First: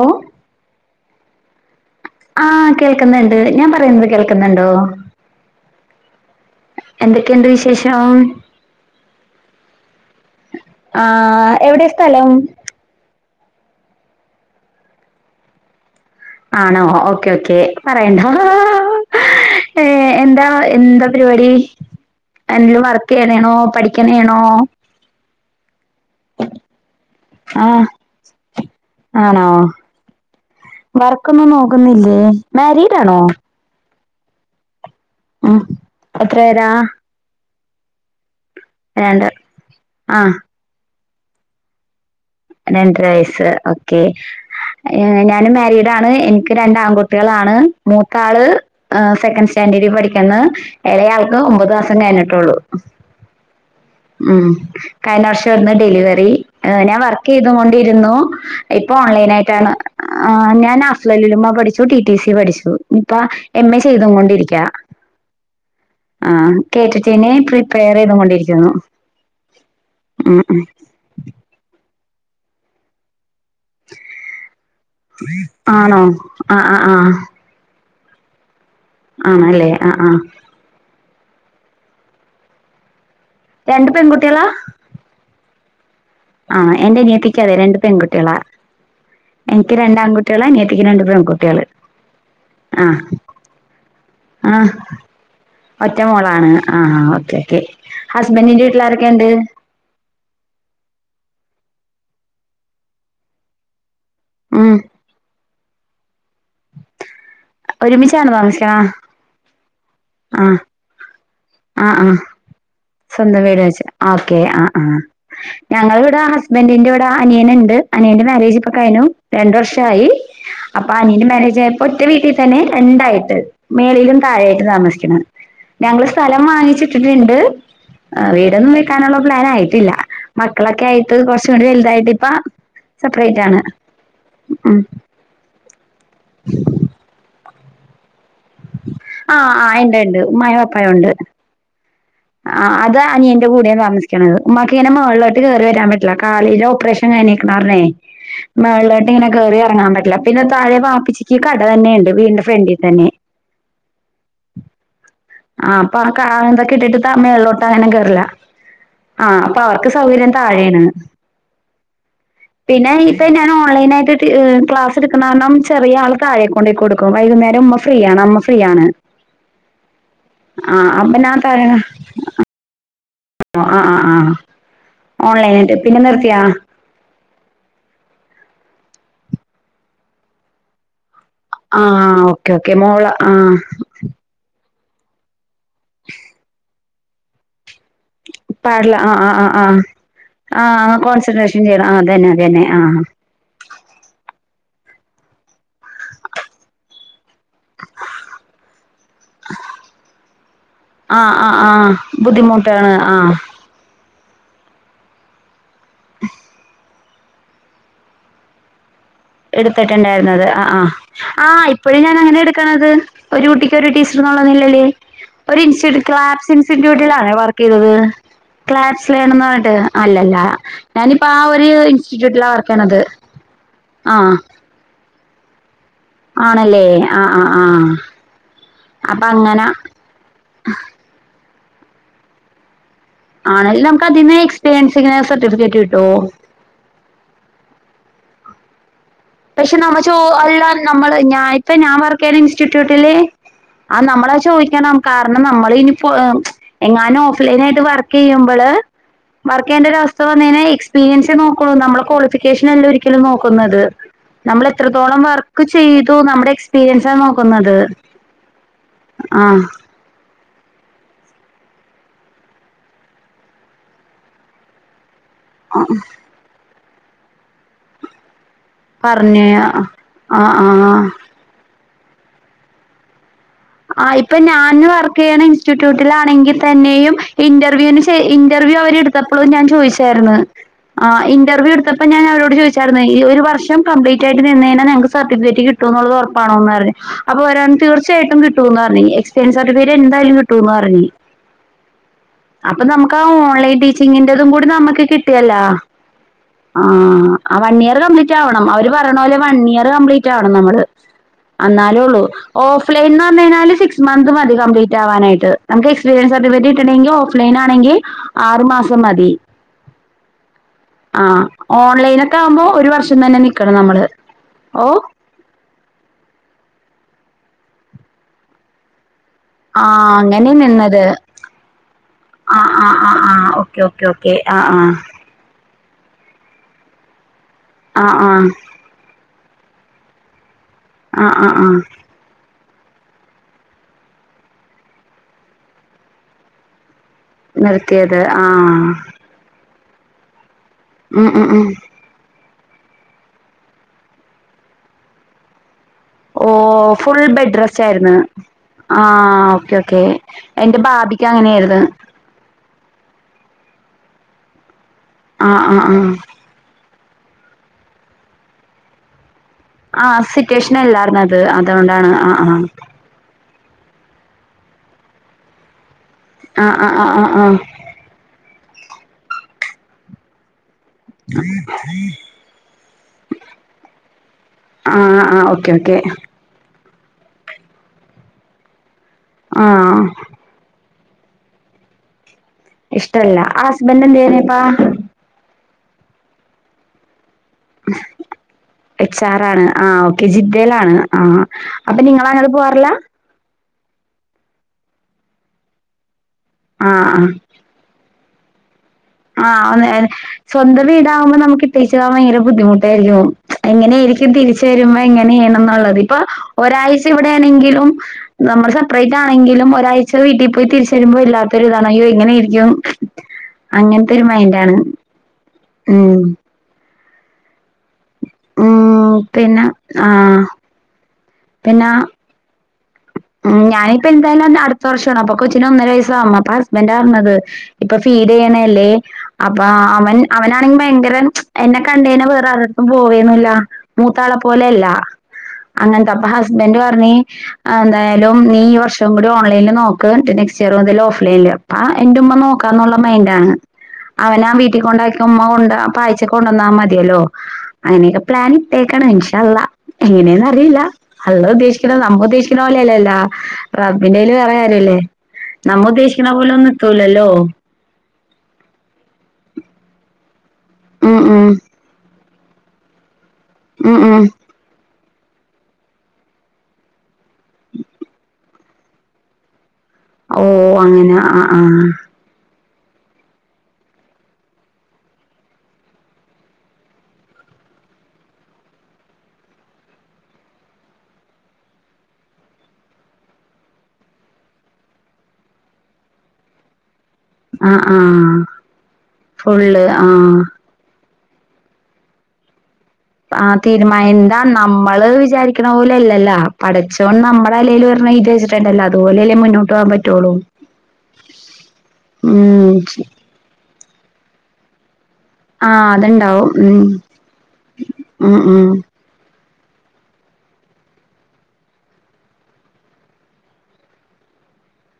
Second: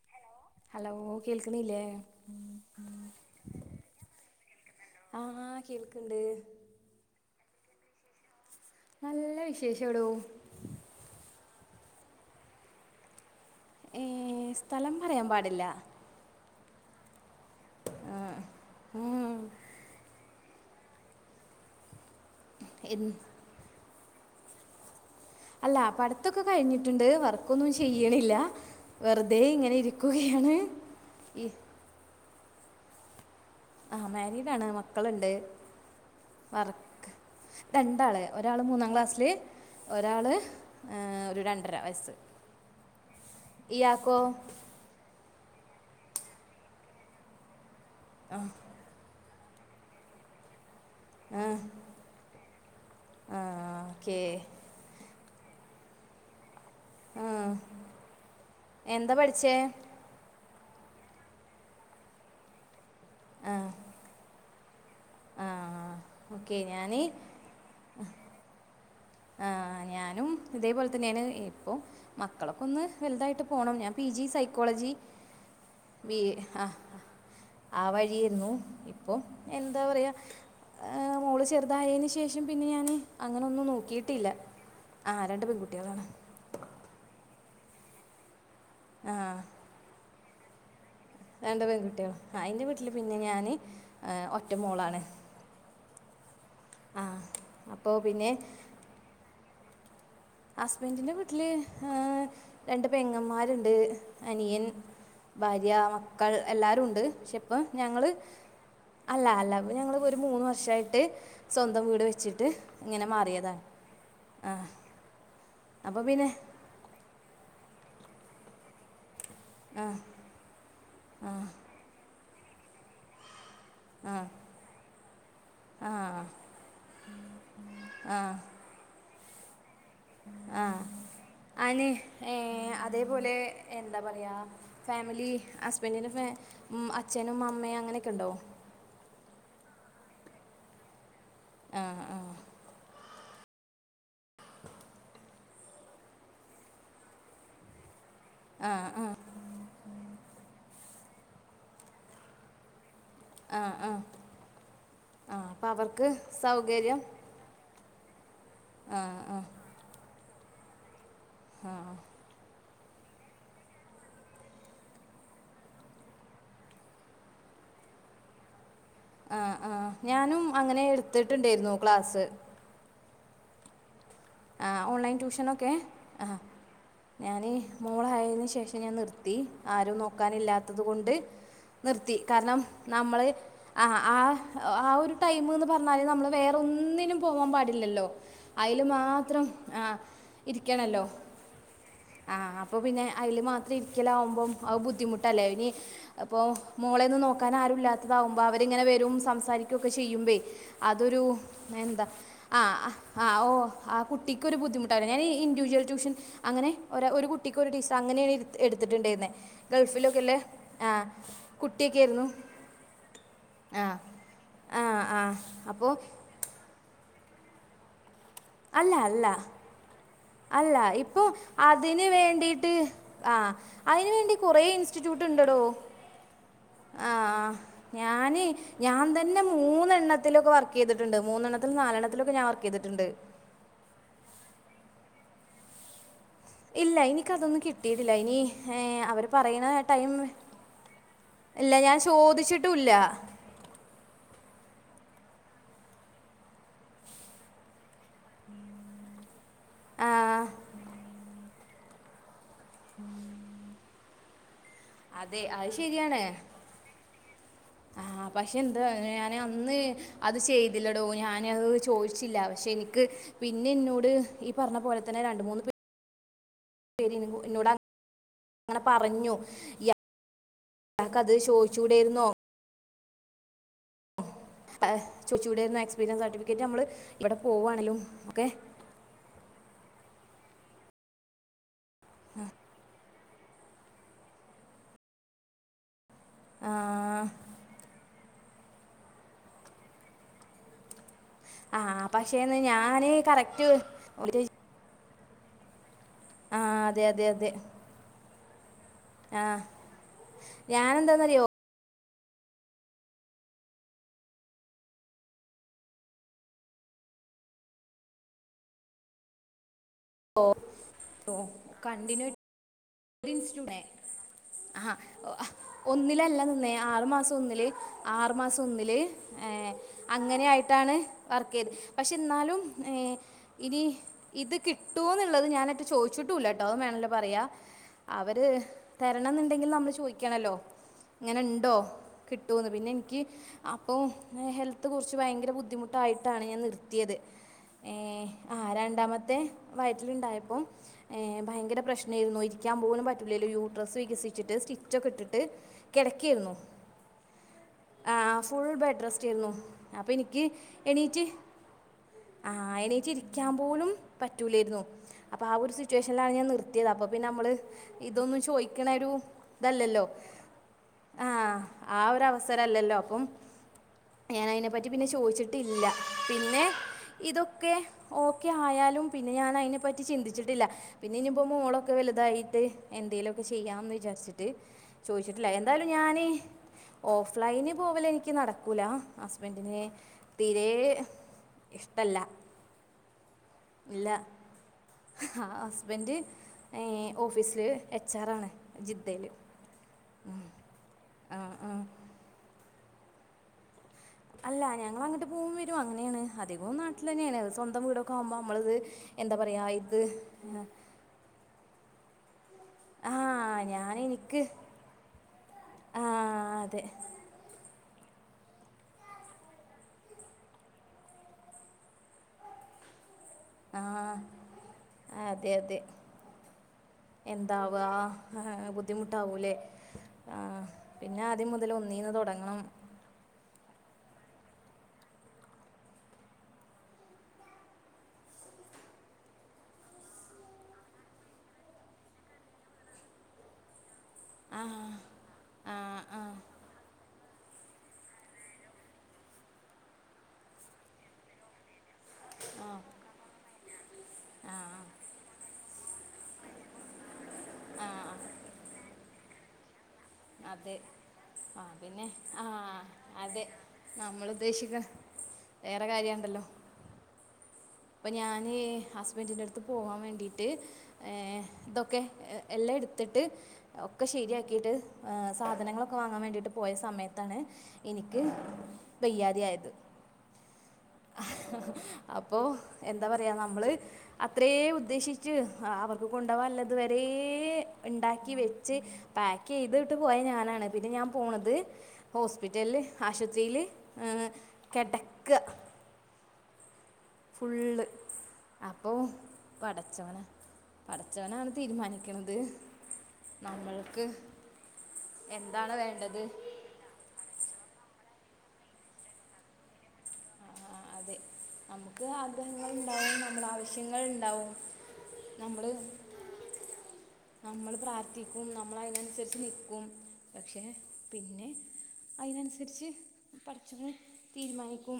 ഓ hello കേൾക്ണില്ലേ? ആഹ് കേൾക്കുന്നുണ്ട് ഞാൻ പറയുന്നത് കേൾക്കുന്നുണ്ടോ? ആഹ് കേൾക്ണ്ട്. എന്തൊക്കെയുണ്ട് വിശേഷം? നല്ല വിശേഷടോ. ആഹ്, എവടെ സ്ഥലം? ഏഹ് സ്ഥലം പറയാൻ പാടില്ല. ആണോ ഓക്കേ ഓക്കെ പറയണ്ടാ. മ്മ്ഹ്. എന്താ എന്താ പരിപാടി [unintelligible] വർക്കി എൻ- യ്യാനേണോ പഠിക്കാനേണോ? അല്ല പഠിത്തൊക്കെ കഴിഞ്ഞിട്ടുണ്ട്, വർക്കൊന്നും ആഹ് ചെയ്യ്ണില്ല വെറുതെ ആണോ ഇങ്ങനെ ഇരി ക്കുകയാണ്. വർക്കൊന്നും നോക്കുന്നില്ലേ മാരീഡാണോ? ആഹ്, മാരീഡാണ് മക്കള്ണ്ട് ഉം എത്ര പേരാ വർക്ക് രണ്ടാള് ഒരാള് മൂന്നാം രണ്ട് ക്ലാസ്സില് ആഹ് ഒരാള് ഒരു രണ്ടര വയസ്സ്. രണ്ടര വയസ്സ് ഓക്കെ. ഇയാക്കോ ഞാനും മാരീഡാണ് എനിക്ക് രണ്ട് ആൺകുട്ടീളാണ് ആ മൂത്താള് ആഹ് സെക്കൻഡ് സ്റ്റാൻഡേർഡിൽ പഠിക്കുന്നു. ഇളയാൾക്ക് ഒമ്പത് മാസം കഴിഞ്ഞിട്ടൊള്ളൂ ആ ഓക്കെ ഉം. കഴിഞ്ഞ വർഷം ആർന്നു ഡെലിവറി, ഞാൻ ആ വർക്ക്യ്ത്കൊണ്ടിരുന്നു, ഇപ്പൊ എന്താ ഓൺലൈൻ പഠിച്ചേ ആയിട്ടാണ് ആഹ് ഞാൻ അഫ്ലലുലുമ്മ പഠിച്ചു ട്ടി ട്ടി സി പഠിച്ചു. ഇപ്പം ആ എം എ ചെയ്തും കൊണ്ടിരിക്കാ ആഹ് ആ ഓക്കെ ഞാന് കേട്ടിട്ട് ഏ പ്രിപ്പയറേ യ്തുകൊണ്ടിരിക്കുന്നു. ആഹ്, ഞാനും ഇതേ പോലെ തന്നെയാണ്, ഇപ്പോ മക്കളും. ഒന്ന് വലുതായിട്ട് പോണം ഞാൻ പി. ജി സൈക്കോളജി ആണോ ബി ആ ആഹ് ആ ആ. ആ വഴിയേരുന്നു ഇപ്പൊ ആണല്ലേ എന്താ ആഹ് പറയാ ആഹ് മോള് ചെറുതായേന് ശേഷം പിന്നെ ഞാന് അങ്ങനൊന്നും രണ്ട് നോക്കീട്ടില്ല. പെൺകുട്ടികളാ ആഹ്, രണ്ട് പെൺകുട്ടീളാണ്. ആഹ്, എന്റെ അനിയത്തിക്കതെ, രണ്ട് പെൺകുട്ടീളാ. ആഹ് എൻക്ക് രണ്ട് ആൺകുട്ടീളാ അനിയത്തിക്ക് രണ്ട് പെൺ രണ്ട് പെൺകുട്ടീളാ ആ എന്റെ വീട്ടില് പിന്നെ ഞാന് ആ ഒറ്റ മോളാണ്. ഒറ്റ മോളാണ് ആഹ് ഓക്കേ ക്കെ അപ്പോൾ പിന്നെ ഹസ്ബൻന്റിന്റെ വീട്ടില് ആരൊക്കെണ്ട്? ഹസ്ബൻഡിന്റെ വീട്ടില് രണ്ട് പെങ്ങമാര്ണ്ട് അനിയൻ ഉം ഭാര്യ മക്കൾ എല്ലാരു ഉണ്ട് ക്ഷെ ഇപ്പം ഞങ്ങള് ഒരുമിച്ചാണ് താമസിക്കണ അല്ല അല്ല ഞങ്ങള് ഒരു മൂന്ന് ആ വർഷായിട്ട് സ്വന്തം ആ വീട് ആ വെച്ചിട്ട് ഇങ്ങനെ സ്വന്തം വീട് മാറിയതാണ് വെച്ച് ആഹ് ഓക്കെ ആ ആ ഞങ്ങള് അപ്പോൾ ഇവിടെ പിന്നെ ഹസ് ബെന്റിന്റെറെ ഊടാ അനിയന് ഇണ്ട് അനിയന്റെ മാര്യേജ് ഇപ്പൊ കഴ്നു രണ്ടു ആ വർഷായി അപ്പൊ അനിയന്റെ മാര്യേജ് ആയപ്പോ ഒറ്റ വീട്ടിൽ തന്നെ രണ്ടായിട്ട് മേളിയിലും താഴെയായിട്ട് താമസിക്കുന്നതാണ് ആ ഞങ്ങള് സ്ഥലം വാങ്ങിച്ചിട്ടിട്ടുണ്ട് വീടൊന്നും വെക് ക്കാനുള്ള പ്ലാൻ ആയിട്ടില്ല ആ മക്കളൊക്കെ ആയിട്ട് കുറച്ചും കൂടി അന് വലുതായിട്ട് ഇപ്പ ഏ അതേപോലെ സെപ്പറേറ്റ് ആണ് എന്താ പറയാ ഉം ഫാമിലി ഹസ് സ്ബെന്റിന് ഉം അച്ഛനും അമ്മയും അങ്ങനെയൊക്കെ ഉണ്ടോ ആ ആ ഇണ്ട് ഇണ്ട് ഉമ്മായും വാപ്പായുണ്ട് ആഹ് ആ ആ ആഹ് അത് അനിയന്റെ കൂടേണ് താമസിക്കിണത് ഉമ്മാക്കിങ്ങനെ മേൾളോട്ട് കേറി വരാൻ പറ്റില്ല കാലി ഓപ്പറേഷൻ ങ്ങനീക്കിണാറ്ന്നേ മേള്ള്ളോട്ട് ഇങ്ങനെ കേറി ഇറങ്ങാൻ പറ്റില്ല പിന്നെ താഴെ ബാപ്പിച്ചിക്ക് കട തന്നേണ്ട് വീടിന്റെ ഫ്രണ്ടീ തന്നെ ആ ആഹ് ആഹ് അപ്പൊ ആ കാലി ന്തൊക്കെ ഇട്ടിട്ട് സൗകര്യം താ മേള്ള്ളോട്ട അങ്ങനെ കേറ്ല്ലാ ആ പ്പൊ അവർക്ക് സൗകര്യം താഴെയാണ് പിന്നെ ഇപ്പെ ഞാൻ ഓൺലൈൻ ആയിട്ട് ടീ ക്ലാസ് എടുക്കുന്ന കാരണം ചെറിയ ആൾ താഴേക്കോ കൊണ്ടേയികൊടുക്കും വൈകുന്നേരം ഉമ്മ ഫ്രീയാണ് അമ്മ ഫ്രീയാണ് ആ ആഹ് ഞാനും അങ്ങനെ അപ്പൊ ഞാൻ എടുത്തിട്ടുണ്ടേയിരുന്നു ക്ലാസ്സ് ഓ ആ ആ ആ ആ ഓൺലൈൻ ഓൺലൈനായിട്ട് പിന്നെ നിർത്തിയാ ഞാന് മോളായേന് ശേഷം ഞാൻ നിർത്തി ആരും നോക്കാനില്ലാത്തത് കൊണ്ട് നിർത്തി ആഹ് ഓക്കെ കാരണം ഓക്കെ മോള് നമ്മള് ആഹ് ആഹാ ആഹ് ആ ഒരു ടൈമ്ന്ന് പറഞ്ഞാൽ നമ്മൾ വേറൊന്നിനും പോവാൻ പാടില്ലല്ലോ അയിൽ പാടില്ല ആ ആ മാത്രം ആ ആ ആ ഇരിക്കണല്ലോ കോൺസെൻട്രേഷൻ ചെയ്യണം അതന്നെ ആ അതന്നെ അപ്പൊ പിന്നെ അതിൽ മാത്രം ഇരിക്കലാവുമ്പം അഹ് ബുദ്ധിമുട്ടല്ലേ ഇനി അപ്പൊ മോളേന്നും നോക്കാൻ ആരും ഇല്ലാത്തതാാവുമ്പോ അവരിങ്ങനെ വരും സംസാരിക്കുയൊക്കെ ചെയ്യുമ്പേയ് ആ അതൊരു ആ ആ എന്താ ആ ആ ആ ഓ ആ കുട്ടിക്കൊരു ബുദ്ധിമുട്ടാവൂലെ ഞാൻ ഈന്റിവിജ്വൽ ട്യൂഷൻ അങ്ങനെ ഒര ഒരു കുട്ടിക്കൊരു ടീച്ചർ അങ്ങനേണ് എട്ത് എടുത്തിട്ടുണ്ടായിരുന്നുന്നത് എടുത്തിട്ടുണ്ടായിരുന്നത് ആ ആഹ് ആ ഇപ്പോഴും കുട്ടിയൊക്കെ ഞാൻ ആയിരുന്നു അങ്ങനെ എടുക്കണത് ഒരു കുട്ടി ആ ക്കൊരു ടീച്ചർന്നുള്ള നിലേൽ ആ ആ ഒര് അപ്പോൾ ഇച്ചിരി ക്ലാപ്സ് സ്റ്റിട്യൂടിലാണോ വർക്ക് ചെയ്തത് അല്ല അല്ല ക്ലാബ്സിലേണന്ന്റഞ്ഞിട്ട് അല്ലല്ലാ അല്ല ഇപ്പൊ അതിന് വർക്ക് വേണ്ടീട്ട് ചെയ്യണത് ആ ആ അയിനുവേണ്ടി കൊറെേ ഇൻസ്റ്റിറ്റ്യൂട്ട് ഉണ്ടടോ ആണല്ലേ ആ ആ ആഹ് ആ ഞാന് ഞാൻ അപ്പൊ തന്നെ അങ്ങനെ മൂന്നെണ്ണത്തിലൊക്കെ വർക്ക് ചെയ്തിട്ട്ണ്ട് മൂന്നെണ്ണത്തിലും നാലെണ്ണത്തിലൊക്കെ ഞാൻ വർക്കെയ്തിട്ട്ണ്ട് ആണല്ലാ നമക്ക് അതീന്ന് എക്സ്പീരിയൻസി ഇങ്ങനെ സർട്ടിഫിക്കാറ്റ് കിട്ടോ ഇല്ല എനിക്കതൊന്നും കിട്ടിയിട്ടില്ല ഇനി ഹേ അവർ പക്ഷെ നമ്മോ ചോ അല്ല നമ്മള് ഞാൻ ഇല്ല ഇപ്പഞാൻ ഞാൻ വർക്കെയ്യ്ണ ചോദിച്ചിട്ടുല്ല ഇൻസ്റ്റിറ്റ്യൂട്ടില് ആ നമ്മള്ളഹ് ചോയിക്കണം കാരണം നമ്മൾ ഇനിപ്പോ എങ്ങാനും ഓഫ്ലൈൻ ആയിട്ട് വർക്ക് ചെയ്യുമ്പള് വർക്ക് ചെയ്യേണ്ടൊര അവസ്ഥ ആഹ് വന്നെയ്അയിഞ്ഞാല് എക്സ്പീരിയൻസ് നോക് ക്കും നമ്മളെ ക്വാളിഫിക്കേഷൻ അല്ല ഒരിക്കലും നോക്കുന്നത് നമ്മൾ എത്രത്തോളം അതെ വർക്ക് അത് ചെയ്തു ശരിയാണ് നമ്മുടെ എക്സ്പീരിയൻസാ നോക്കുന്നത് ആ പക്ഷെ എന്താ ഞാന് ആഹ് അന്ന് അത് ചെയ്തില്ലടോ ഞാനത് ചോയിച്ചില്ല പക്ഷേ എനിക്ക് പിന്നെ എന്നോട് ഈ പറഞ്ഞ പോലെ തന്നെ രണ്ട് മൂന്ന് പേര് അഹ് പെരേന്നുംകൂടെ ഇന്നോടാണ അങ്ങനാ പറഞ്ഞു പറഞ്ഞ എ ആഹ് ആഹ് കതു അത് ചോയി ച്ചുടെയിരുന്നോ ആ ഇപ്പൊ ഞാന് വർക്ക് ചെയ്യണ ചോദിച്ചുകൂടെ ആയിരുന്നു എക്സ്പീരിയൻസ് ഇൻസ്റ്റിറ്റ്യൂട്ടിലാണെങ്കിൽ സർട്ടിഫിക്കറ്റ് നമ്മൾ തന്നെയും ഇവിടെ പോവുകയാണെങ്കിലും ഇന്റർവ്യൂനു ശേ ഒക്കെ ഇന്റർവ്യൂ അവരെടുത്ത ത്തപ്പോളും ഞാൻ ചോദിച്ചായിരുന്നു ആഹ ഇന്റർവ്യൂ എടുത്തപ്പോ ഞാൻ അവരോട് ചോദിച്ചായിരുന്നു ഈ ഒരു വർഷം മൊത്തം കംപ്ലി റ്റ് ആയിട് ഞാൻ മേനോൻ സർട്ടിഫിക്കറ്റ് കിട്ടും എന്നുള്ളത് ഉറപ്പണന്ന ആ അപ്പോ വരാൻ തീർച്ചയായിട്ടും കി കിട്ടുന്നു പറഞ്ഞ് എക്സ്പിരിയാൻസ് സർട്ടിഫിക്കറ്റ് എന്തായാലും കി കിട്ടുന്നു പറഞ്ഞ് ആ, പക്ഷേ അപ്പൊ ഞാൻ നമുക്ക് ആ കറക്റ്റ് ഓൺലൈൻ ഒരു ടീച്ചിങ്ങിറ്റത്തും കൂടി നമുക്ക് കി ഇല്ല ആ അതെ അതെ അതെ ആഹ വൺ ഇയർ കംപ്ലീറ്റ് ആവണം അവര് പറഞ്ഞണ പോലെ വൺ ഇയർ കംപ്ലീറ്റ് ആക ണം നമ്മള് എന്താന്നറിയോ എന്നാലേള്ളൂ ഓഫ്ലൈൻ ല് സി ക്സ് മന്ത് മതി കംപലീറ്റ് ആവാനട്ട് നമക്ക് എക്സ്പീരിൻസ് സർട്ടിഫിക്കറ്റ്ട്ടുെങ്കിൽ ഓഫലൈൻ ആണെങ്കിൽ ആറു മാസം മതി ആഹ ഓൺലൈന കണ്ടിന്യൂ ഒക്കെ ആവുമ്പോ ഒരു വർഷ ഇ തന്നെ നിക്കണം നമ്മള് ഓ ആഹാ ഒന്നിലല്ല നിന്നേ ആറു മാസം ഒന്നില് ആറു മാസം ഒന്നില് ഏ ആ അങ്ങനെ അങ്ങനെയായിട്ടാണ് നിന്നത് വർക്ക് ചെയ്ത് പക്ഷെ ആ എന്നാലും ആ ഏ ആ ആ ഓക്കെ ഇനി ഓക്കെ ഓക്കെ ഇത് ആ ആ കിട്ടൂവോ എന്നുള്ളത് ഞാനായിട്ട് ചോദിച്ചിട്ടുംല്ല കേട്ടോ അതും വേണല്ലേ പറയാ ആ ആ അവര് തരണം എന്നുണ്ടെങ്കിൽ നമ്മൾ ചോദിക്കണല്ലോ ആ ഇങ്ങനെ ആ ആ ഉണ്ടോ കിട്ടൂന്ന് പിന്നെ എനിക്ക് അപ്പൊ ഞാ ഹെൽത്ത് കുറിച്ച് ഭയങ്കര ബുദ്ധിമുട്ടായിട്ടാണ് ഞാൻ നിർത്തിയത് ഏ നിർത്തിയത് ആ ആഹ രണ്ടാമത്തെ വയറ്റിലുണ്ടായപ്പോൾഏ ഉം ഉം ഉം ഭയങ്കര പ്രശ്നമായിരുന്നുരി ക്കാൻ പോകലും പറ്റൂല്ലോ യൂ ഡ്രസ്സ് വികസിച്ചിട്ട് സ്റ്റിച്ചൊ ഒക്കെ ഇട്ട് ഓ കിടക്കയിരുന്നു ഫുൾ ബെഡ് റെസ്റ്റ് ആയിരുന്നു ആഹ ഫുൾ ആ ബെഡ് റെസ്റ്റ് ആരുന്നു ഓക്കെ ഓക്കെ അപ്പൊ എനിക്ക് എന്റെ എണീറ്റ് ബാബിക്ക് അങ്ങനെയായിരുന്നു ആഹ എണ്ണിച്ചിരിക്കാൻ പോലും പറ്റൂലായിരുന്നു അപ്പൊ ആ ഒരു സിറ്റുവേഷനിലാണ് ഞാൻ നിർ കിട്ടിയത് അപ്പൊ പിന്നെ നമ്മള് ഇതൊന്നും ചോദിക്കണ ഒരു ഇതല്ലല്ലോ ആ സിറ്റുവേഷൻ അല്ലാർന്നു അത് ആഹ ആ അതുകൊണ്ടാണ് ഒരു ആ അവസരല്ലല്ലോ അപ്പം ഞാൻ അതിനെ പറ്റി പിന്നെ ചോദിച്ചിട്ടില്ല പിന്നെ ആ ആ ആ ആ ഇതൊക്കെ ഓക്കെ ആയാലും പിന്നെ ഞാൻ അതിനെപ്പറ്റി ചിന്തിച്ചിട്ടില്ല പിന്നെ ഇനിപ്പം മോളൊക്കെ വലുതായി എന്തെലുഒക്കെ ചെയ്യാമന്ന് വിചാരിച്ചിട്ട് ആ ആ ആ ചോദിച്ചിട്ടില്ല ഓക്കെ എന്തായാലും ഓക്കെ ഞാന് ഓഫ്ലൈന് പോവാല് എനിക്ക് നടക്കൂല ആ ഹസ്ബൻഡിന് തീരെ ഇഷ്ടല്ല ഇഷ്ട അല്ല ആഹ ഹസ്ബൻഡി നേക്കാ ആഹ ഹസ്ബൻഡ് ഏ ഓഫീസില് എച്ച് ആർ ആണ് ജിദ്ദല് ആഹ ഓക്കെ ജിദ്ദലാ ണ് ആഹ ആ അപ്പൊ നിങ്ങള് അങ്ങോട്ട് പോവറില്ല അല്ല ഞങ്ങൾ അങ്ങോട്ട് പോകും വരും അങ്ങനെയാണ് അധികവും ആ നാട്ടിൽ തന്നെയാണ് സ്വന്തം വീടൊക്കെ ആവുമ്പോൾ നമ്മളത് ആ സ്വന്തം വീടാകുമ്പോ നമുക്ക് ഇടെചുപോകാ ഭയങ്കര ആ ബുദ്ധിമുട്ടായിരിക്കും ഞാൻ എങ്ങനൊയിരിക്കും ഇനി എനിക്ക് തിരിച്ച വരുമ്പോ എങ്ങനെയണ എന്നുള്ളത് ആ ഇപ്പൊ അതെ ഒരാഴ്ച ഇവിടെയാണെങ്കിലും നമ്മള് സെപ്പറേറ്റ് ആണെങ്കിലും ഒരാഴ്ച വീട്ടിൽ പോയി തിരിച്ച വരുമ്പോ ഇല്ലാത്തൊരു ഇതാണ് അയ്യോ എങ്ങനൊയിരിക്കും ആഹ അതെ അതെ ഉം എന്താവ ഉം ബുദ്ധിമുട്ടാവൂലേ പിന്നെ ആഹ് ആഹ പിന്നെ ആദ്യം മുതൽ ഒന്നീന്ന് തുടങ്ങണം ഉ ഞാനിപ്പോ എന്തായാലും അടുത്ത വർഷമാണ് അപ്പൊ കൊച്ചിന് ഒന്നര വയ്യാസവും അപ്പൊ ഹസ്ബൻറ് പറഞ്ഞത് ഇപ്പൊ ഫീഡ് ചെയ്യണല്ലേ അപ്പ അവൻ അവനാണെങ്കി ഭയങ്കര എന്നെ കണ്ടഴനാ വേറ ആരെ ടത്തും പോവേന്നു ല്ല മൂത്താള ആ പോലെയല്ല ആ അങ്ങനത്തെ ആ അപ്പ ഹസ്ബൻഡ് പറ ഞ്ഞ് എന്തായാലും നീ ഈ വർഷം കൂടി ഓൺലൈനിൽ നോക്ക് നെക്സ്റ്റ് ഇയ ർ മുതല് ഓഫ്ലൈനിൽ അപ്പ എന്റെ ഉമ്മ നോക്കാം എന്നുള്ള മൈൻഡ് ആണ് ഉമ്മ കൊണ്ടോ അപ്പായിച്ചകൊണ്ടന്നാ മതിയല്ലോ അങ്ങനെയൊക്കെ പ്ലാൻ ഇട്ടേക്കാണ് ഇൻശാഅള്ള അതെ എങ്ങനെന്നറിയില്ല അള്ള ആ ഉദ്ദേശിക്കണോ പിന്നെ നമ്മ ആ ഉദ്ദേശി ക്കന പോലല്ലല്ലോ അതെ നമ്മൾ റബിന്റെൽ വേറെ ഉദ്ദേശിക്ക കാര്യല്ലേ നമ്മ വേറെ ഉദ്ദേശിക്ണ പോലെ ഒന്നും ട്ടൂലല്ലോ അപ്പൊ ഞാന് ഹസ്ബൻഡിൻ്റെടുത്ത് പോവാ വേണ്ടിട്ട് ഉം ഏഹ് ഉം ഇതൊ ക്കെ എ എല്ലാ എടുത്തിട്ട് ഉം ഒക്കെ ഉം ശരിയാക്കിയിട്ട് ആഹ് സാധനങ്ങളൊക്കെ വാങ്ങാൻ വേണ്ടിട്ട് പോയ സമയത്താണ് എനിക്ക് വയ്യാതെ ആയത് ഓ അങ്ങനെ ആഹ് ആഹ് അപ്പോ എന്താ പറയ നമ്മള് അത്രേ ഉദ്ദേശിച്ച് അവർക്ക് കൊണ്ടോവാല്ലത് വരേ ഉണ്ടാക്കി വെച്ച് പാക്ക് ചെയ്തിട്ട് പോയ ഞാനാണ് പിന്നെ ഞാൻ പോണത് ഹോസ്പിറ്റലില് ആശുപത്രിയില് ഏഹ് കെടക്കാ ആഹ് ആഹ് അപ്പോൾ ഫുള്ള് പടച്ചോനെ ആഹ് പടച്ചോനാണ് തീരുമാനിക്കണത് ആഹ് തീരുമായ ന്താ നമ്മള് വിചാരിക്കണ എന്താണ് വേണ്ടത് പോലെയല്ലല്ലോ പഠച്ചോൻ നമ്മടെ തലേലും ഒരെണ്ണം എഴുതി വെച്ചിട്ടുണ്ടല്ലോ അതുപോലെല്ലേ മുന്നോട്ട് പോകാൻ പറ്റ ആഹ് ആഹ് അതെ നമ്മുക്ക് ഉം ആഗ്രഹങ്ങളുണ്ടാവും നമ്മളെ ആവശ്യങ്ങളുണ്ടാവും ആഹ് അതുണ്ടാവും ഉം നമ്മള് ഉം പ്രാർത്ഥിക്കും ഉം നമ്മള് അയിനനുസരിച്ച് നിക്കും പക്ഷെ പിന്നെ അയിനനുസരിച്ച് പടച്ചോന് തീരുമാനിക്കും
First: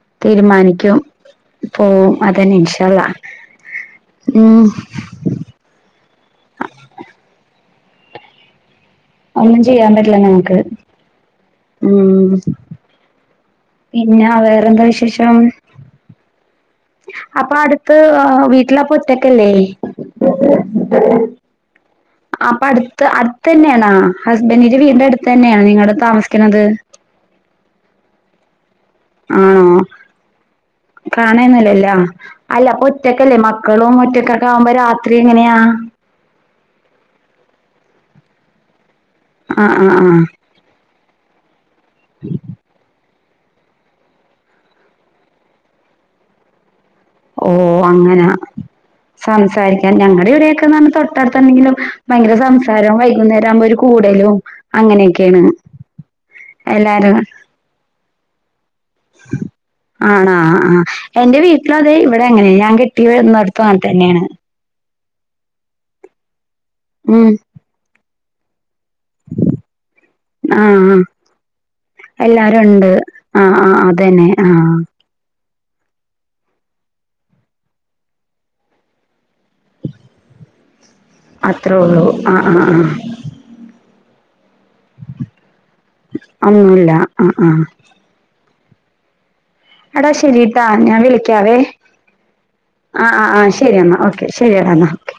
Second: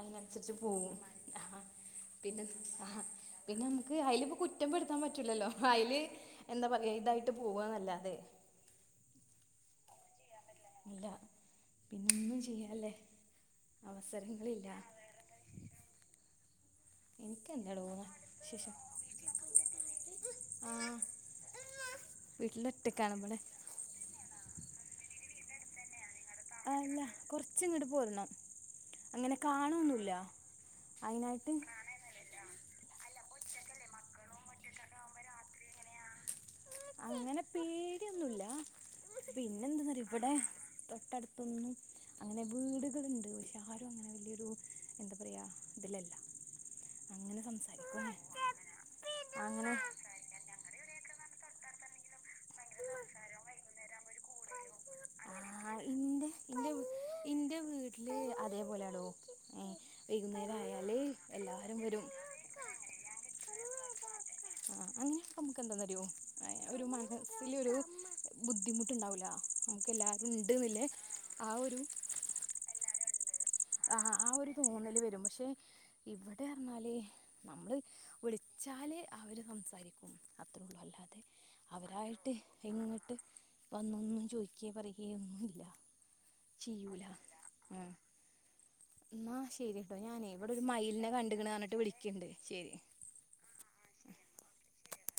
അയിനനുസരിച്ച് പോവും തീരുമാനിക്കും ആഹ് പോവും പിന്നെ അതന്നെ ഇൻഷാ അഹാ അള്ളാ പിന്നമ്മക്ക് അയിലിപ്പൊ ഉം കുറ്റപ്പെടുത്താൻ പറ്റൂലല്ലോ അയില് എന്താ പറയാ ഇതായിട്ട് പോവാന്നല്ലാതെ ഒന്നും ചെയ്യാ പറ്റില്ല നമുക്ക് അല്ല പിന്നേം ചെയ്യാല്ലേ പിന്നാ അവസരങ്ങളില്ല വേറെന്താ വിശേഷം അപ്പൊ എനിക്കെന്താടോ അടുത്ത് ശേഷം വീട്ടിലപ്പൊ ഒറ്റക്കല്ലേ ആ അപ്പൊടുത്ത് വീട്ടിലൊറ്റക്കാണ് ഇവിടെ അടുത്തന്നെയാണോ ഹസ്ബന്റിൻ്റെ വീടിന്റെ അടുത്തന്നെയാണോ നിങ്ങടെ താമസ അല്ല കൊറച്ചിങ്ങട്ട് പോരണം അങ്ങനെ ആണോ കാണൊന്നൂല്ല അയിനായിട്ട് ലാ അല്ലപ്പൊ ഒറ്റക്കല്ലേ മക്കളും ഒറ്റക്കൊക്കെ ആവുമ്പോ രാത്രി എങ്ങനെയാ അങ്ങനെ പേടിയൊന്നൂല്ല ആ ആ പിന്നെന്തന്നറിയോ ആ ഇവടെ തൊട്ടടുത്തൊന്നും അങ്ങനെ വീട്കളുണ്ട് പക്ഷേ ആരും അങ്ങനെ വല്ല്യൊരു എന്താ പറയാ ഇതിലല്ല അങ്ങനെ ഓ സംസാരിക്കും അങ്ങനെ അങ്ങനെ സംസാരിക്കാൻ ഞങ്ങടെ ഇവിടെയൊക്കെ എന്നുപറഞ്ഞ തൊട്ടടുത്തല്ലെങ്കിലും ഭയങ്കര സംസാരം വൈകുന്നേരാവുമ്പോ ഒരു കൂടലും അങ്ങനെക്കെയാണ് ആഹ് ഇന്റെ ഇൻ്റെ വി ഇൻ്റെ വീട്ടില് അതേപോലാ ആണാ ആഹ് എന്റെ വീട്ടിലും എല്ലാരും അതെ വരും ഇവടെ അങ്ങനെ ഞാൻ കെട്ടിയ പ്പാൻതന്നെയാണ് ആഹ് അങ്ങനെയാവുമ്പോ അമ്മക്ക് എന്താന്നറിയോ ഏഹ് ഒരു ഉം മനസ്സിലൊരു ബുദ്ധിമുട്ട്ണ്ടാവൂല നമുക്ക് ആ എല്ലാരുണ്ട്ന്നില്ലേ ആ ആഹ് ഒരു എല്ലാരും ഒണ്ട് ആഹ് ഒരു തോന്നല് വരും പക്ഷെ ഇവടെ പറഞ്ഞാല് നമ്മള് വിളിച്ചാല് അവര് സംസാരിക്കും അത്രോള്ളൂ അല്ലാതെ അത്രൊള്ളൂ ആഹ് ആഹ് ആഹ് വന്നൊന്ന് ചോയിക്കേ പറയേ ഒന്നുല്ല ഒന്നൂല്ല ആഹ് ആഹ് ന്നാ ശെരിട്ടോ എടാ ഞാനേ ഇവടെ ഒരു ശരിട്ടാ ഞാൻ മൈലിനെ കണ്ട്ക്ക്ണ് വിളിക്കാവേ പറഞ്ഞിട്ട് വിളിക്ക്ണ്ട് ശെരി ആഹ് ആഹ് ആഹ് ശെരി എന്നാ ഓക്കെ ശെരിയടാ എന്നാ ഓക്കെ